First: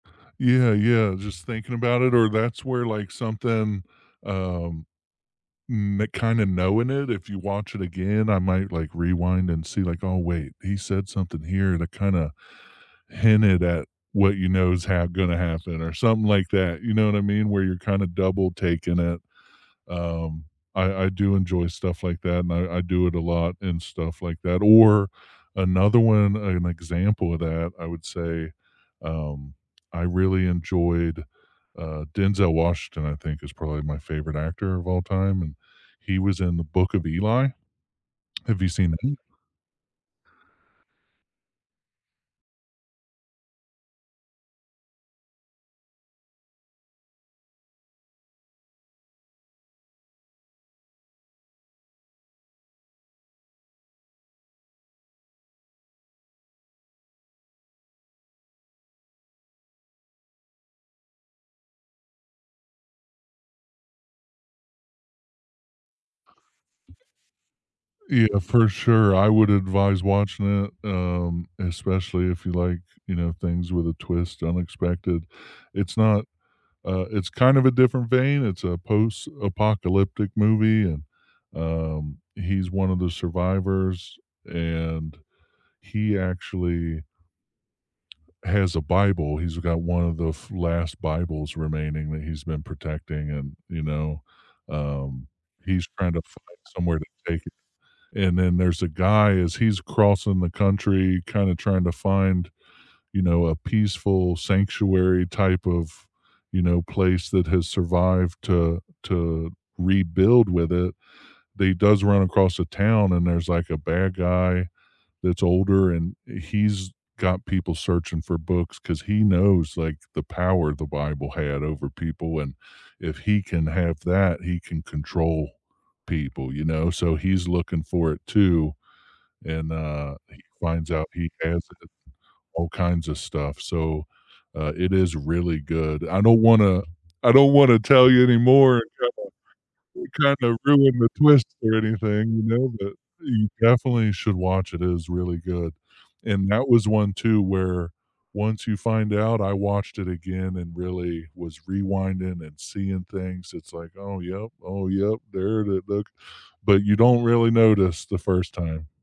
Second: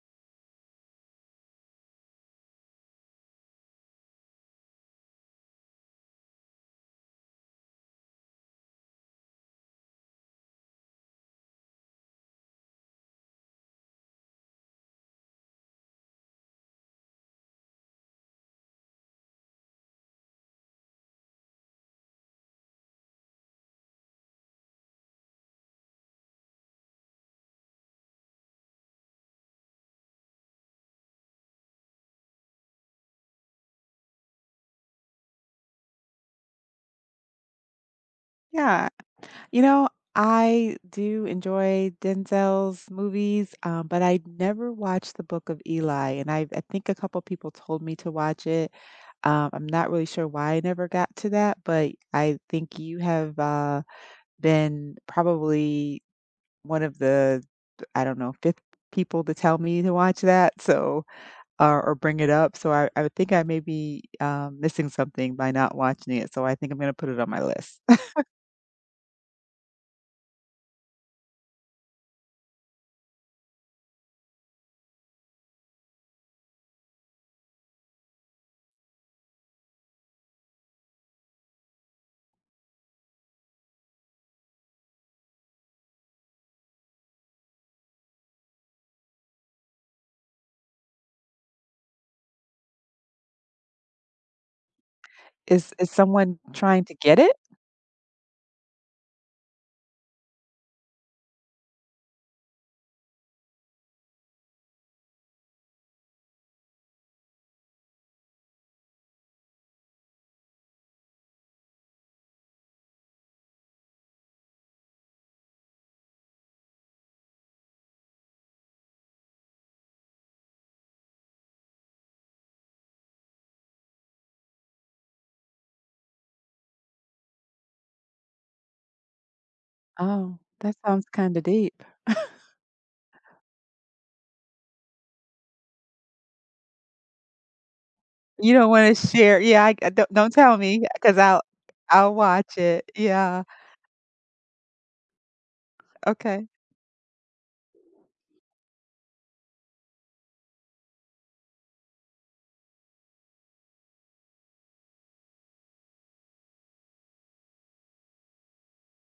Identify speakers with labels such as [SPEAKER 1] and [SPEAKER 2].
[SPEAKER 1] Yeah, yeah. Just thinking about it or that's where, like, something, um, mm, kinda, knowing it. If you watch it again, I might, like, rewind and see, like, oh, wait, he said something here to kinda hinted at what you know is ha gonna happen or something like that, you know what I mean? Where you're kinda double taking it. Um, I I do enjoy stuff like that and I I do it a lot and stuff like that. Or another one, an example of that, I would say, um, I really enjoyed. Uh, Denzel Washington, I think, is probably my favorite actor of all time, and he was in The Book of Eli. Have you
[SPEAKER 2] Yeah,
[SPEAKER 1] seen them?
[SPEAKER 2] you know, I do enjoy Denzel's movies, um, but I've never watched The Book of Eli, and I I think a couple of people told me to watch it. Um, I'm not really sure why I never got to that, but I think you have, uh, been probably one of the, I don't know, 5th people to tell me to watch that, so, uh, or bring it up, so I I would think I may be, um, missing something by not watching it, so I think I'm gonna put it on my list.
[SPEAKER 1] Yeah, for sure, I would advise watching it, um, especially if you like, you know, things with a twist, unexpected. It's not, uh it's kind of a different vein. It's a post-apocalyptic movie and, um, he's one of the survivors, and he actually has a Bible. He's got one of the last Bibles remaining that he's been protecting and, you know, um,
[SPEAKER 2] Is
[SPEAKER 1] he's
[SPEAKER 2] is
[SPEAKER 1] trying to
[SPEAKER 2] someone
[SPEAKER 1] find
[SPEAKER 2] trying to
[SPEAKER 1] somewhere to
[SPEAKER 2] get it?
[SPEAKER 1] take it. And then there's a guy as he's crossing the country, kinda trying to find, you know, a peaceful sanctuary type of, you know, place that has survived to to rebuild with it. He does run across the town and there's, like, a bad guy that's older and he's got people searching for books 'cause he knows, like, the power the Bible had over people and if he can have that, he can control people, you know, so he's looking for it too. And, uh,
[SPEAKER 2] Oh,
[SPEAKER 1] he
[SPEAKER 2] that
[SPEAKER 1] finds
[SPEAKER 2] sounds
[SPEAKER 1] out he
[SPEAKER 2] kinda
[SPEAKER 1] has
[SPEAKER 2] deep.
[SPEAKER 1] all kinds of stuff, so, uh, it is really good. I don't wanna I don't wanna tell you
[SPEAKER 2] You don't
[SPEAKER 1] anymore
[SPEAKER 2] wanna share, yeah, I
[SPEAKER 1] and
[SPEAKER 2] don't don't
[SPEAKER 1] kinda kinda
[SPEAKER 2] tell me
[SPEAKER 1] ruin the
[SPEAKER 2] cause I'll
[SPEAKER 1] twist or
[SPEAKER 2] I'll
[SPEAKER 1] anything, you
[SPEAKER 2] watch
[SPEAKER 1] know,
[SPEAKER 2] it,
[SPEAKER 1] but
[SPEAKER 2] yeah.
[SPEAKER 1] you definitely should watch it. It is really good.
[SPEAKER 2] Okay.
[SPEAKER 1] And that was one too where once you find out, I watched it again and really was rewinding and seeing things, it's, like, "Oh, yup, oh, yup, there it is, look," but you don't really notice the first time.